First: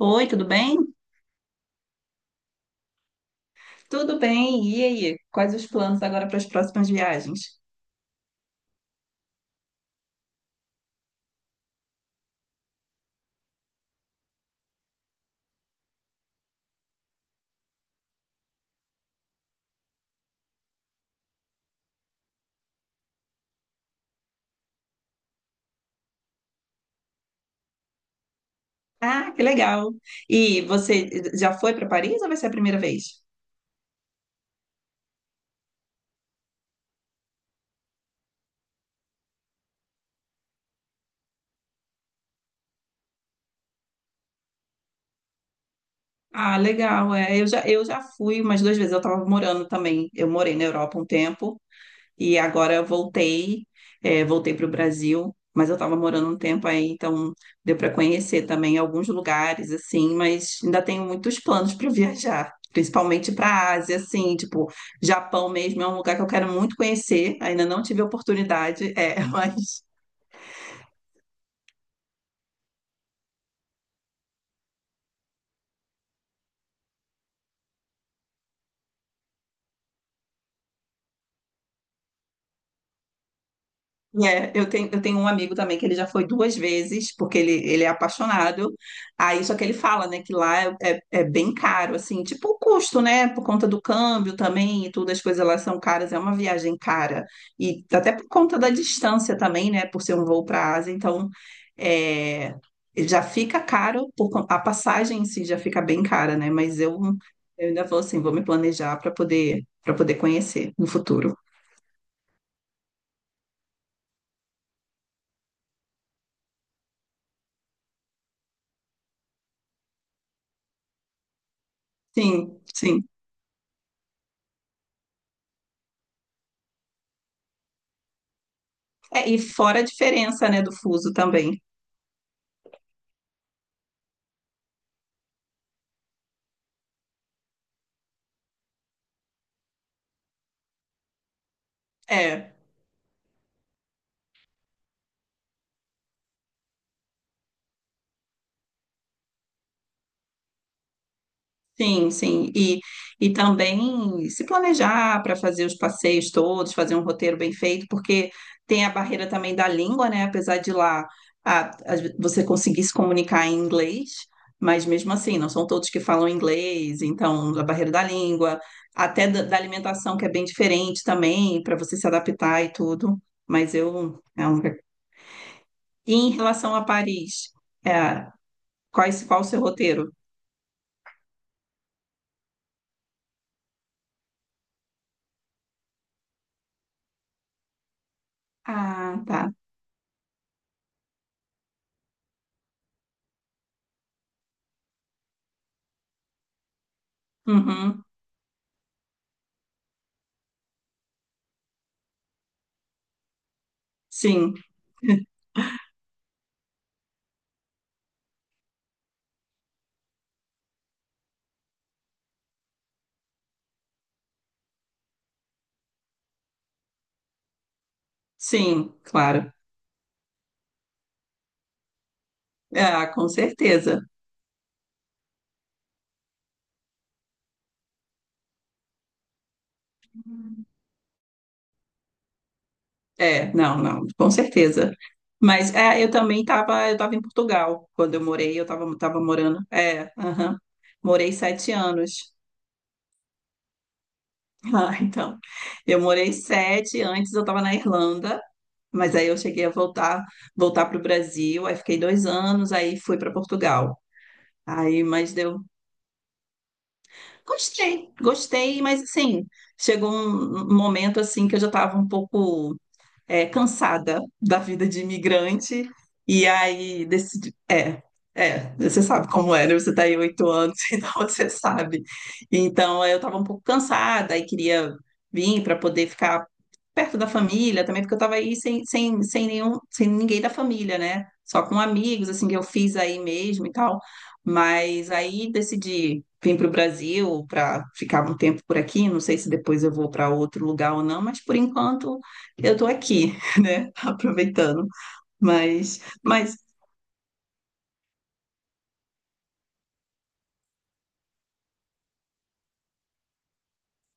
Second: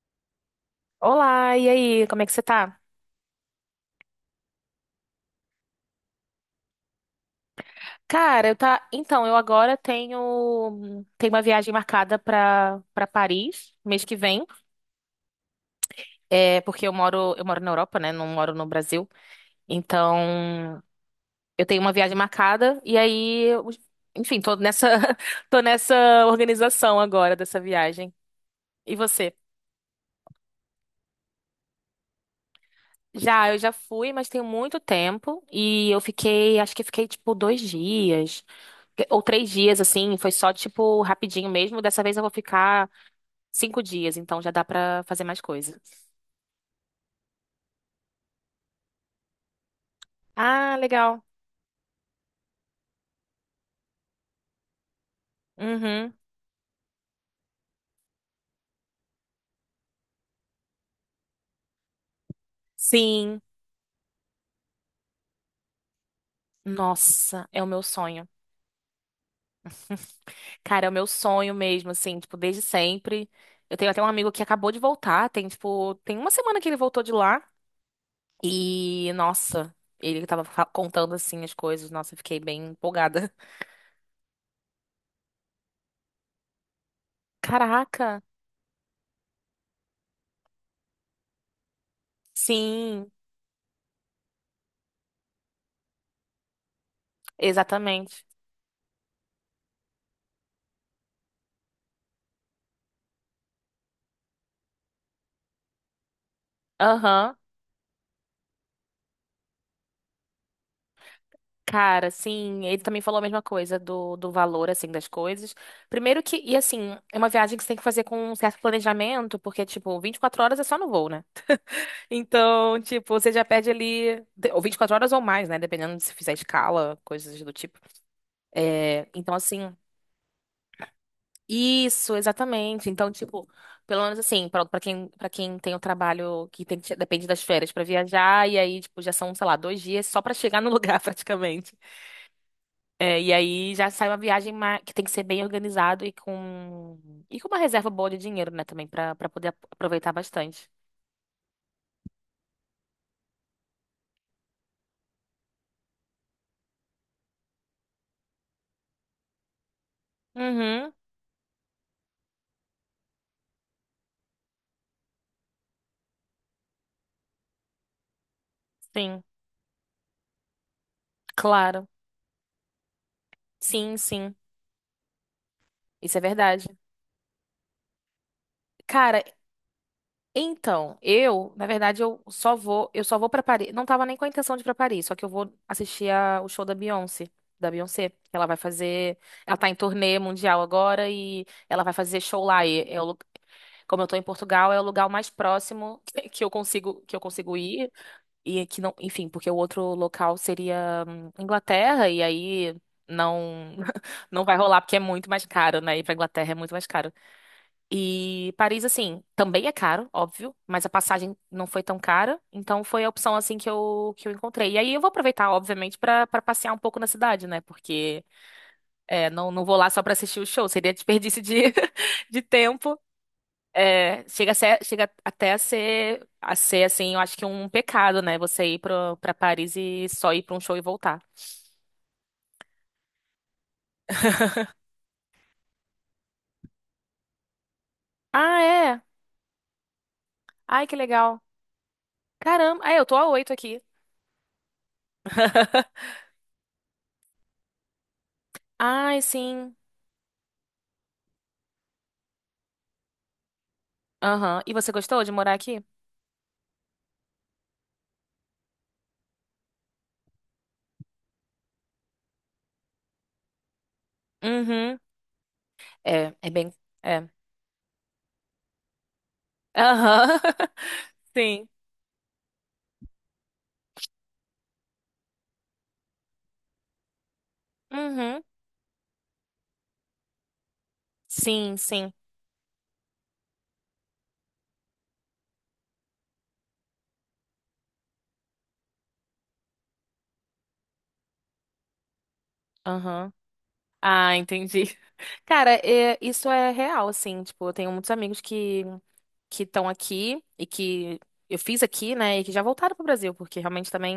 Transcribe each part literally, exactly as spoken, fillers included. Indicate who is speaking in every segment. Speaker 1: Oi, tudo bem?
Speaker 2: Olá, e aí, como é que você tá?
Speaker 1: Tudo bem. E aí? Quais os planos agora para as próximas viagens?
Speaker 2: Cara, eu tá. Então, eu agora tenho tenho uma viagem marcada pra para Paris mês que vem. É, porque eu moro eu moro na Europa, né? Não moro no Brasil. Então, eu tenho uma viagem marcada e aí, eu- enfim, tô nessa tô nessa organização agora dessa viagem. E
Speaker 1: Ah,
Speaker 2: você?
Speaker 1: que legal. E você já foi para Paris ou vai ser a primeira vez?
Speaker 2: Já, eu já fui, mas tem muito tempo. E eu fiquei, acho que fiquei tipo dois dias. Ou três dias, assim. Foi só tipo rapidinho mesmo. Dessa vez eu vou ficar cinco dias, então já dá pra fazer mais coisa.
Speaker 1: Ah, legal. É, eu já, eu já fui umas duas vezes. Eu estava morando também. Eu morei na
Speaker 2: Ah,
Speaker 1: Europa um
Speaker 2: legal.
Speaker 1: tempo. E agora eu voltei, é, voltei para o Brasil, mas eu estava
Speaker 2: Uhum.
Speaker 1: morando um tempo aí, então deu para conhecer também alguns lugares, assim, mas ainda tenho muitos planos para viajar, principalmente
Speaker 2: Sim.
Speaker 1: para a Ásia, assim, tipo, Japão mesmo é um lugar que eu quero muito conhecer,
Speaker 2: Nossa, é o
Speaker 1: ainda
Speaker 2: meu
Speaker 1: não tive
Speaker 2: sonho.
Speaker 1: oportunidade, é, mas
Speaker 2: Cara, é o meu sonho mesmo, assim, tipo, desde sempre. Eu tenho até um amigo que acabou de voltar, tem, tipo, tem uma semana que ele voltou de lá. E, nossa, ele tava fa- contando, assim, as coisas. Nossa, eu fiquei bem empolgada.
Speaker 1: É, eu tenho, eu tenho um amigo também que ele já foi duas vezes, porque ele, ele é
Speaker 2: Caraca,
Speaker 1: apaixonado. Aí, só que ele fala, né, que lá é, é, é bem caro, assim, tipo o custo,
Speaker 2: sim,
Speaker 1: né, por conta do câmbio também e tudo, as coisas lá são caras, é uma viagem cara. E até
Speaker 2: exatamente.
Speaker 1: por conta da distância também, né, por ser um voo para a Ásia, então é, já fica caro, por, con- a passagem em si já fica bem cara, né, mas eu,
Speaker 2: Aham.
Speaker 1: eu ainda vou assim, vou me planejar para poder, para poder conhecer no futuro.
Speaker 2: Cara, sim, ele também falou a mesma coisa do, do valor, assim, das coisas. Primeiro que, e assim, é uma viagem que você tem que fazer com um certo planejamento, porque, tipo, vinte e quatro horas é só no voo, né?
Speaker 1: Sim,
Speaker 2: Então,
Speaker 1: sim.
Speaker 2: tipo, você já perde ali, ou vinte e quatro horas ou mais, né? Dependendo de se fizer escala, coisas do tipo. É,
Speaker 1: É,
Speaker 2: então,
Speaker 1: e
Speaker 2: assim.
Speaker 1: fora a diferença, né, do fuso também.
Speaker 2: Isso, exatamente. Então, tipo, pelo menos assim, pronto, para quem, para quem tem o trabalho que tem que depende das férias pra viajar, e aí, tipo, já são, sei lá, dois dias só pra chegar no lugar, praticamente.
Speaker 1: É,
Speaker 2: É, e aí já sai uma viagem ma- que tem que ser bem organizado e com, e com uma reserva boa de dinheiro, né, também, pra para poder ap- aproveitar bastante.
Speaker 1: sim, sim. E, e também se planejar para fazer os passeios todos, fazer um roteiro bem feito, porque tem a barreira também da língua, né? Apesar de
Speaker 2: Uhum,
Speaker 1: lá a- às ve- você conseguir se comunicar em inglês, mas mesmo assim, não são todos que falam inglês, então a barreira da língua,
Speaker 2: sim,
Speaker 1: até da, da alimentação, que é bem diferente também, para
Speaker 2: claro.
Speaker 1: você se adaptar e tudo. Mas
Speaker 2: Sim,
Speaker 1: eu.
Speaker 2: sim.
Speaker 1: é um- E
Speaker 2: Isso é
Speaker 1: em
Speaker 2: verdade.
Speaker 1: relação a Paris, É,
Speaker 2: Cara,
Speaker 1: Quais, qual o seu roteiro?
Speaker 2: então, eu, na verdade, eu só vou, eu só vou pra Paris. Não tava nem com a intenção de ir pra Paris, só que eu vou assistir a- o show da Beyoncé, da Beyoncé, que ela vai fazer,
Speaker 1: Ah, tá.
Speaker 2: ela tá em turnê mundial agora e ela vai fazer show lá. E é o lu- como eu tô em Portugal, é o lugar mais próximo que eu consigo, que eu consigo ir
Speaker 1: Uhum.
Speaker 2: e que não, enfim, porque o outro local seria hum, Inglaterra e aí não não
Speaker 1: Sim,
Speaker 2: vai rolar porque é muito mais caro, né? Ir pra Inglaterra é muito mais caro. E Paris, assim, também é caro, óbvio, mas a passagem não foi tão cara, então foi a opção, assim, que eu, que eu encontrei. E aí eu vou aproveitar, obviamente, pra para passear um pouco na cidade, né? Porque
Speaker 1: sim,
Speaker 2: é, não,
Speaker 1: claro.
Speaker 2: não vou lá só pra assistir o show, seria desperdício de, de tempo.
Speaker 1: Ah, com certeza.
Speaker 2: É, chega a ser- chega até a ser, a ser, assim, eu acho que um pecado, né? Você ir pra, pra Paris e só ir pra um show e voltar.
Speaker 1: É, não, não, com certeza. Mas é, eu também estava, eu estava em Portugal quando eu morei,
Speaker 2: Ah,
Speaker 1: eu estava,
Speaker 2: é?
Speaker 1: estava morando. É, aham.
Speaker 2: Ai, que
Speaker 1: Morei
Speaker 2: legal.
Speaker 1: sete anos.
Speaker 2: Caramba, é, eu tô a oito aqui.
Speaker 1: Ah, então, eu morei sete, antes eu estava na Irlanda, mas
Speaker 2: Ai,
Speaker 1: aí eu cheguei a
Speaker 2: sim.
Speaker 1: voltar, voltar para o Brasil, aí fiquei dois anos, aí fui para Portugal.
Speaker 2: Aham. E você
Speaker 1: Aí,
Speaker 2: gostou de
Speaker 1: mas
Speaker 2: morar
Speaker 1: deu
Speaker 2: aqui?
Speaker 1: Gostei, gostei, mas assim, chegou um um momento assim que eu já estava um pouco é, cansada da vida
Speaker 2: Uhum.
Speaker 1: de imigrante,
Speaker 2: É,
Speaker 1: e
Speaker 2: é bem.
Speaker 1: aí
Speaker 2: É.
Speaker 1: decidi. É, é, você sabe como é, né? Você tá aí
Speaker 2: Aham.
Speaker 1: oito anos, então você
Speaker 2: Sim.
Speaker 1: sabe. Então eu tava um pouco cansada e queria vir para poder ficar perto da família também, porque eu tava
Speaker 2: Uhum.
Speaker 1: aí sem, sem, sem nenhum, sem ninguém da família, né? Só
Speaker 2: Sim,
Speaker 1: com
Speaker 2: sim.
Speaker 1: amigos, assim, que eu fiz aí mesmo e tal. Mas aí decidi vir para o Brasil para ficar um tempo por aqui. Não sei se depois eu vou para outro lugar ou não, mas por enquanto eu tô
Speaker 2: Aham.
Speaker 1: aqui, né?
Speaker 2: Ah, entendi.
Speaker 1: Aproveitando.
Speaker 2: Cara,
Speaker 1: Mas,
Speaker 2: é- isso
Speaker 1: mas
Speaker 2: é real, assim. Tipo, eu tenho muitos amigos que que estão aqui e que eu fiz aqui, né? E que já voltaram pro Brasil, porque realmente também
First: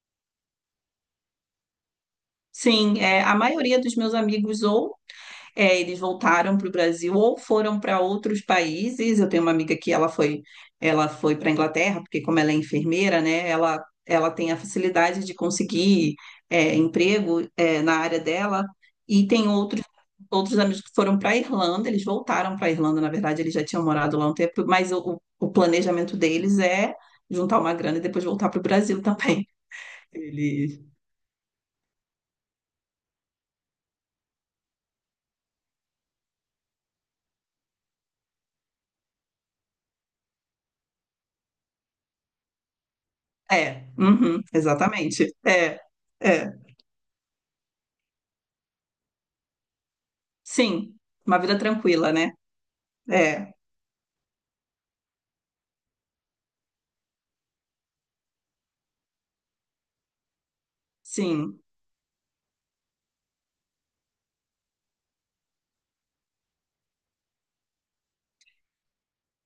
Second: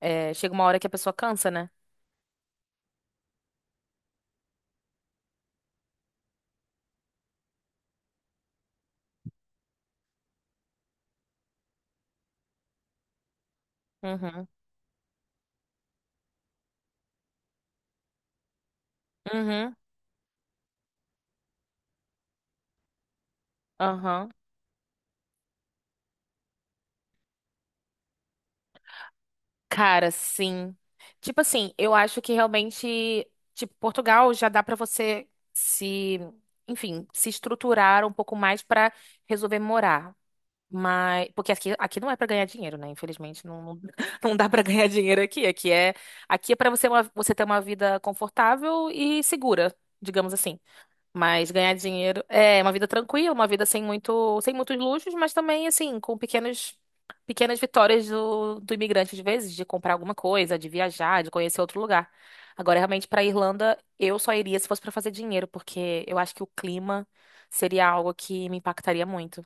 Speaker 2: é, chega uma hora que a pessoa cansa, né?
Speaker 1: sim, é, a maioria dos meus amigos ou É, eles voltaram para o Brasil ou foram para outros países. Eu tenho uma amiga que ela foi, ela foi para a Inglaterra, porque como ela é enfermeira, né, ela, ela
Speaker 2: Uhum.
Speaker 1: tem a facilidade de conseguir é, emprego é, na área dela. E tem
Speaker 2: Uhum.
Speaker 1: outros, outros amigos que foram para a Irlanda, eles voltaram para a Irlanda, na verdade, eles já tinham morado lá
Speaker 2: Aham.
Speaker 1: um tempo, mas o, o planejamento deles é juntar uma grana e depois voltar para o Brasil também.
Speaker 2: Cara, sim.
Speaker 1: Eles...
Speaker 2: Tipo assim, eu acho que realmente, tipo, Portugal já dá pra você se, enfim, se estruturar um pouco mais pra resolver morar. Mas, porque aqui, aqui não é pra ganhar dinheiro, né? Infelizmente, não,
Speaker 1: É,
Speaker 2: não, não
Speaker 1: uhum,
Speaker 2: dá pra ganhar dinheiro
Speaker 1: exatamente.
Speaker 2: aqui. Aqui
Speaker 1: É,
Speaker 2: é, aqui é
Speaker 1: é.
Speaker 2: para você, uma- você ter uma vida confortável e segura, digamos assim.
Speaker 1: Sim, uma
Speaker 2: Mas
Speaker 1: vida
Speaker 2: ganhar
Speaker 1: tranquila,
Speaker 2: dinheiro
Speaker 1: né?
Speaker 2: é uma vida tranquila, uma
Speaker 1: É,
Speaker 2: vida sem muito, sem muitos luxos, mas também assim, com pequenos, pequenas vitórias do, do imigrante às vezes, de comprar alguma coisa, de viajar, de conhecer
Speaker 1: sim.
Speaker 2: outro lugar. Agora, realmente, para Irlanda, eu só iria se fosse para fazer dinheiro, porque eu acho que o clima seria algo que me impactaria muito.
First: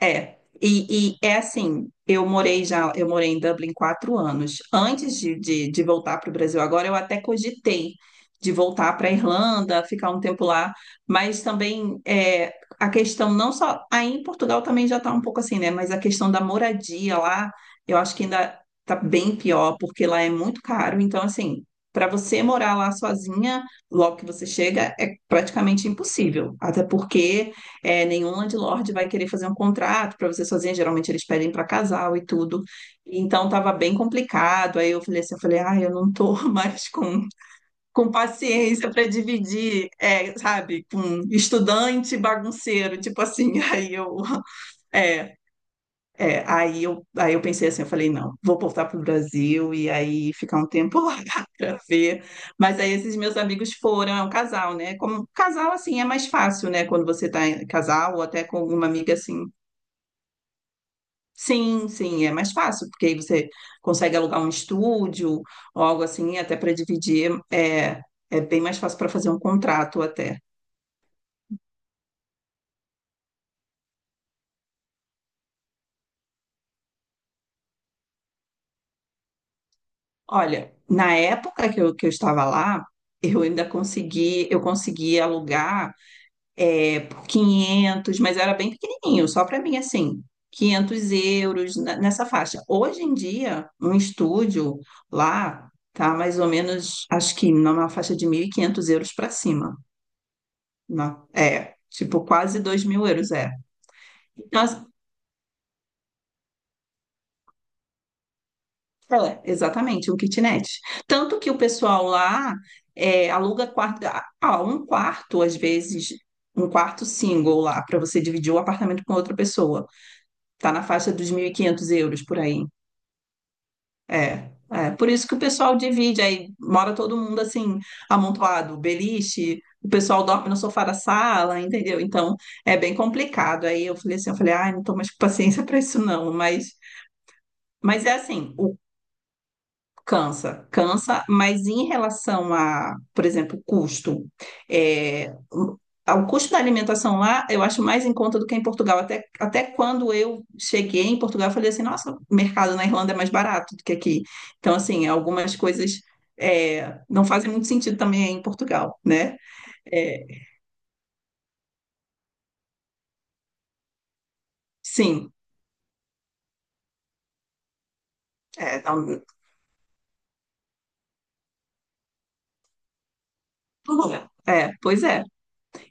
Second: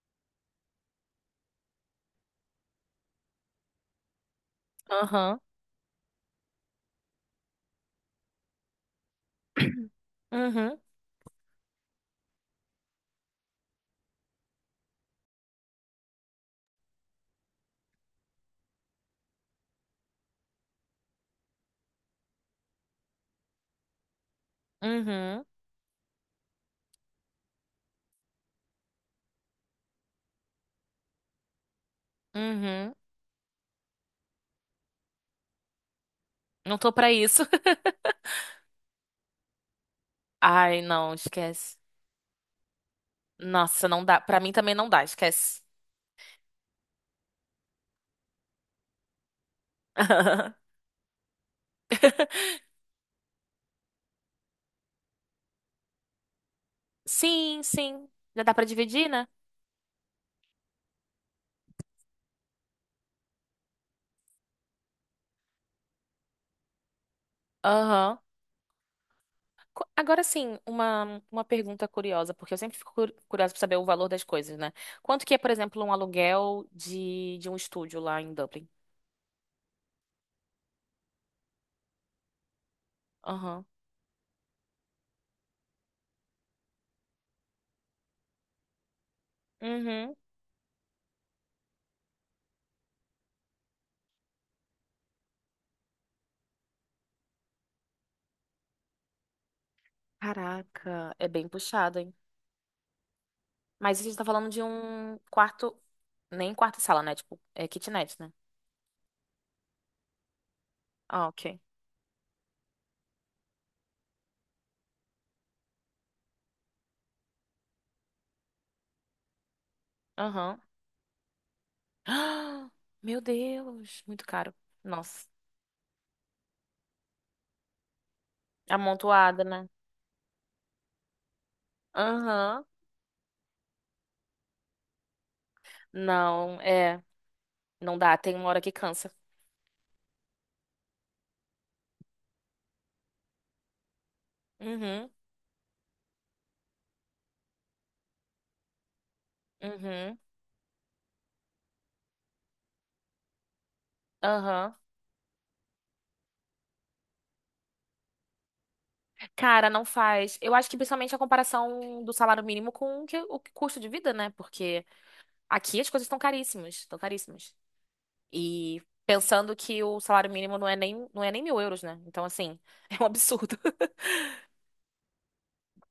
Speaker 1: É, e, e é assim, eu morei já, eu morei em Dublin quatro anos. Antes de,
Speaker 2: Aham.
Speaker 1: de, de voltar para o Brasil agora, eu até cogitei de voltar para a Irlanda, ficar um tempo lá,
Speaker 2: Uhum.
Speaker 1: mas também é, a questão não só, aí em Portugal também já está um pouco assim, né? Mas a questão da moradia lá, eu acho que ainda está bem pior, porque lá é muito caro. Então, assim, para você morar lá sozinha, logo que você chega, é
Speaker 2: Uhum.
Speaker 1: praticamente impossível. Até porque é, nenhum landlord vai querer fazer um contrato para você sozinha, geralmente eles pedem para casal e tudo.
Speaker 2: Uhum.
Speaker 1: Então estava bem complicado. Aí eu falei assim, eu falei, ah eu não tô
Speaker 2: Não
Speaker 1: mais
Speaker 2: tô pra
Speaker 1: com,
Speaker 2: isso.
Speaker 1: com paciência para dividir, é,
Speaker 2: Ai,
Speaker 1: sabe, com
Speaker 2: não, esquece.
Speaker 1: estudante bagunceiro, tipo assim.
Speaker 2: Nossa,
Speaker 1: Aí
Speaker 2: não
Speaker 1: eu,
Speaker 2: dá. Pra mim também não dá,
Speaker 1: é,
Speaker 2: esquece.
Speaker 1: é, aí eu, aí eu pensei assim, eu falei, não, vou voltar para o Brasil e aí ficar um tempo lá para ver. Mas aí esses meus amigos foram, é um casal, né? Como casal, assim, é mais fácil, né? Quando você tá
Speaker 2: Sim,
Speaker 1: em
Speaker 2: sim.
Speaker 1: casal ou
Speaker 2: Já
Speaker 1: até
Speaker 2: dá
Speaker 1: com
Speaker 2: pra
Speaker 1: alguma
Speaker 2: dividir,
Speaker 1: amiga
Speaker 2: né?
Speaker 1: assim. Sim, sim, é mais fácil, porque aí você consegue alugar um estúdio ou algo assim, até para dividir. É,
Speaker 2: Aham.
Speaker 1: é bem mais fácil para fazer um
Speaker 2: Co-
Speaker 1: contrato
Speaker 2: Agora
Speaker 1: até.
Speaker 2: sim, uma, uma pergunta curiosa, porque eu sempre fico cu- curiosa para saber o valor das coisas, né? Quanto que é, por exemplo, um aluguel de, de um estúdio lá em Dublin?
Speaker 1: Olha, na época que eu, que eu estava lá, eu
Speaker 2: Aham.
Speaker 1: ainda consegui, eu consegui alugar por quinhentos, mas era bem pequenininho, só para mim,
Speaker 2: Uhum.
Speaker 1: assim, quinhentos euros na- nessa faixa. Hoje em dia, um estúdio lá tá mais ou menos, acho que numa faixa de mil e quinhentos euros para cima,
Speaker 2: Caraca,
Speaker 1: né?
Speaker 2: é bem
Speaker 1: É,
Speaker 2: puxado, hein?
Speaker 1: tipo, quase 2 mil euros, é.
Speaker 2: Mas a gente tá falando de
Speaker 1: Então, as-
Speaker 2: um quarto, nem quarto e sala, né? Tipo, é kitnet, né?
Speaker 1: é, exatamente, um kitnet.
Speaker 2: Ah,
Speaker 1: Tanto que o
Speaker 2: ok.
Speaker 1: pessoal lá é, aluga quarto, ah, um quarto, às vezes, um quarto single lá, para você dividir o apartamento com outra pessoa.
Speaker 2: Aham.
Speaker 1: Tá na faixa dos mil e quinhentos euros por aí.
Speaker 2: Ah, meu Deus, muito
Speaker 1: É,
Speaker 2: caro.
Speaker 1: é. Por
Speaker 2: Nossa,
Speaker 1: isso que o pessoal divide, aí mora todo mundo assim, amontoado,
Speaker 2: amontoada,
Speaker 1: beliche,
Speaker 2: né?
Speaker 1: o pessoal dorme no sofá da sala, entendeu? Então
Speaker 2: Aham.
Speaker 1: é bem complicado. Aí eu falei assim, eu falei, ai, não tô mais com paciência para isso não,
Speaker 2: Não,
Speaker 1: mas,
Speaker 2: é, não
Speaker 1: mas é
Speaker 2: dá, tem uma
Speaker 1: assim,
Speaker 2: hora que cansa.
Speaker 1: Cansa, cansa, mas em relação a, por exemplo, custo,
Speaker 2: Uhum,
Speaker 1: é, o ao custo da alimentação lá, eu acho mais em conta do que em Portugal. Até, até quando
Speaker 2: uhum.
Speaker 1: eu cheguei em Portugal, eu falei assim, nossa, o mercado na Irlanda é mais barato do que aqui.
Speaker 2: Aham.
Speaker 1: Então, assim, algumas coisas é, não fazem muito sentido também em Portugal, né?
Speaker 2: Cara, não
Speaker 1: É,
Speaker 2: faz. Eu acho que principalmente a comparação do salário mínimo com o que- o que- custo de vida, né? Porque
Speaker 1: sim,
Speaker 2: aqui as coisas estão caríssimas, estão caríssimas.
Speaker 1: é,
Speaker 2: E
Speaker 1: não-
Speaker 2: pensando que o salário mínimo não é nem, não é nem mil euros, né? Então, assim, é um absurdo.
Speaker 1: tudo bem. É, pois é.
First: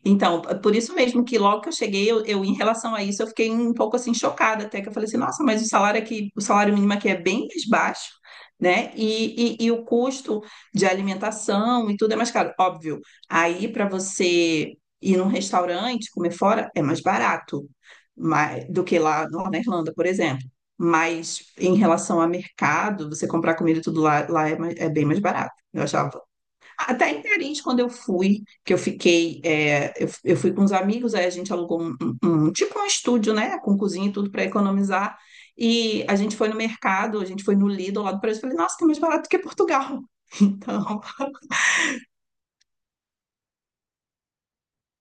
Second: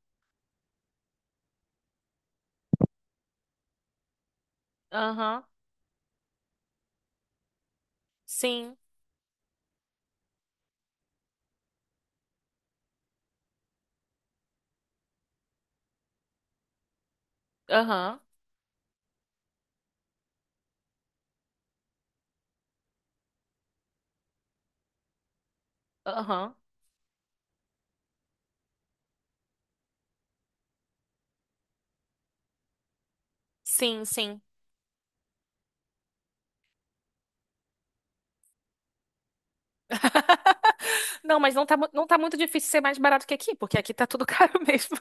Speaker 1: Então, por isso mesmo que logo que eu cheguei, eu, eu, em relação a isso, eu fiquei um pouco assim chocada, até que eu falei assim,
Speaker 2: Aham.
Speaker 1: nossa, mas o salário aqui, o salário mínimo aqui é bem mais baixo,
Speaker 2: Sim.
Speaker 1: né? E, e, e o custo de alimentação e tudo é mais caro. Óbvio, aí para você ir num restaurante, comer fora, é mais barato
Speaker 2: Aham.
Speaker 1: mais, do que lá na Irlanda, por exemplo. Mas em relação a mercado, você comprar comida e tudo lá, lá é, mais- é bem mais barato. Eu achava,
Speaker 2: Aham.
Speaker 1: até em Tarente, quando eu fui, que eu fiquei, é, eu, eu fui com os amigos, aí a gente alugou um, um- um- tipo um estúdio, né, com
Speaker 2: Sim,
Speaker 1: cozinha e tudo
Speaker 2: sim.
Speaker 1: para economizar. E a gente foi no mercado, a gente foi no Lidl lá do Brasil, falei, nossa, tá mais barato que Portugal. Então,
Speaker 2: Não, mas não tá, mu- não tá muito difícil ser mais barato que aqui, porque aqui tá tudo caro mesmo.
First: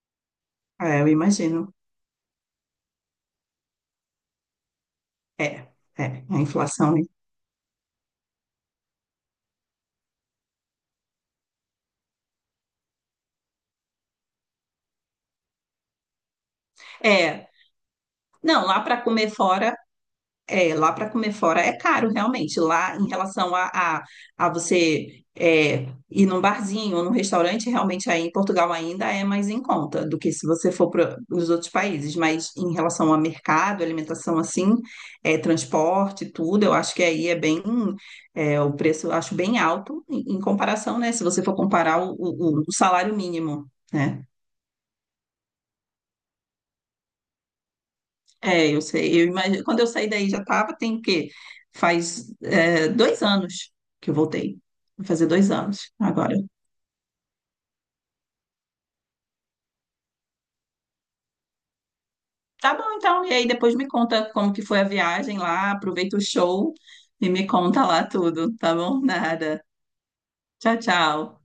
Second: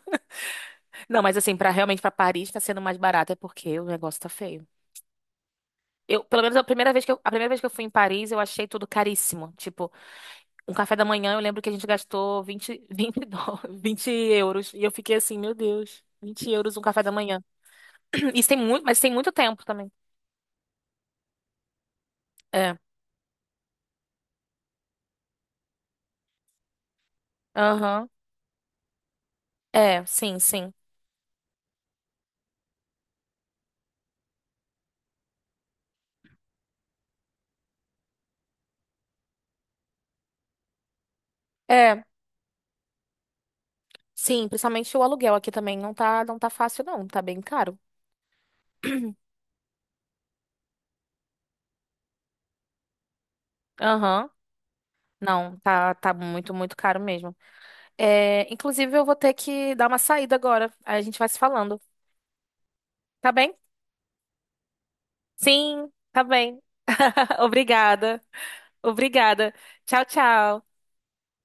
Speaker 1: é, eu
Speaker 2: Não, mas assim, pra
Speaker 1: imagino.
Speaker 2: realmente pra Paris tá sendo mais barato é porque o negócio tá feio.
Speaker 1: É,
Speaker 2: Eu,
Speaker 1: é, a
Speaker 2: pelo menos a primeira
Speaker 1: inflação. Né?
Speaker 2: vez que eu, a primeira vez que eu fui em Paris, eu achei tudo caríssimo. Tipo, um café da manhã, eu lembro que a gente gastou vinte, vinte, dólares, vinte euros. E eu fiquei assim, meu Deus, vinte euros um café da manhã.
Speaker 1: É,
Speaker 2: Isso tem
Speaker 1: não, lá
Speaker 2: muito, mas
Speaker 1: para
Speaker 2: tem muito
Speaker 1: comer
Speaker 2: tempo
Speaker 1: fora
Speaker 2: também.
Speaker 1: É, lá para comer fora é caro, realmente.
Speaker 2: É.
Speaker 1: Lá, em relação a, a, a você é, ir num barzinho ou num restaurante,
Speaker 2: Aham.
Speaker 1: realmente aí em Portugal ainda é mais em
Speaker 2: É,
Speaker 1: conta do que
Speaker 2: sim,
Speaker 1: se
Speaker 2: sim.
Speaker 1: você for para os outros países. Mas em relação a mercado, alimentação assim, é, transporte, tudo, eu acho que aí é bem, é, o preço eu acho bem alto em, em comparação, né? Se você for comparar
Speaker 2: É,
Speaker 1: o, o, o salário mínimo, né?
Speaker 2: sim, principalmente o aluguel aqui também não tá, não tá fácil, não. Tá bem caro.
Speaker 1: É, eu sei, eu imagino. Quando eu saí daí já estava, tem o quê? Faz é, dois anos que eu
Speaker 2: Aham.
Speaker 1: voltei. Vai fazer dois
Speaker 2: Não,
Speaker 1: anos
Speaker 2: tá, tá
Speaker 1: agora.
Speaker 2: muito, muito caro mesmo. É, inclusive, eu vou ter que dar uma saída agora. Aí a gente vai se falando.
Speaker 1: Tá bom, então.
Speaker 2: Tá
Speaker 1: E aí
Speaker 2: bem?
Speaker 1: depois me conta como que foi a viagem lá,
Speaker 2: Sim,
Speaker 1: aproveita o
Speaker 2: tá bem.
Speaker 1: show e me conta lá
Speaker 2: Obrigada.
Speaker 1: tudo, tá bom?
Speaker 2: Obrigada.
Speaker 1: Nada.
Speaker 2: Tchau,
Speaker 1: Tchau,
Speaker 2: tchau.
Speaker 1: tchau.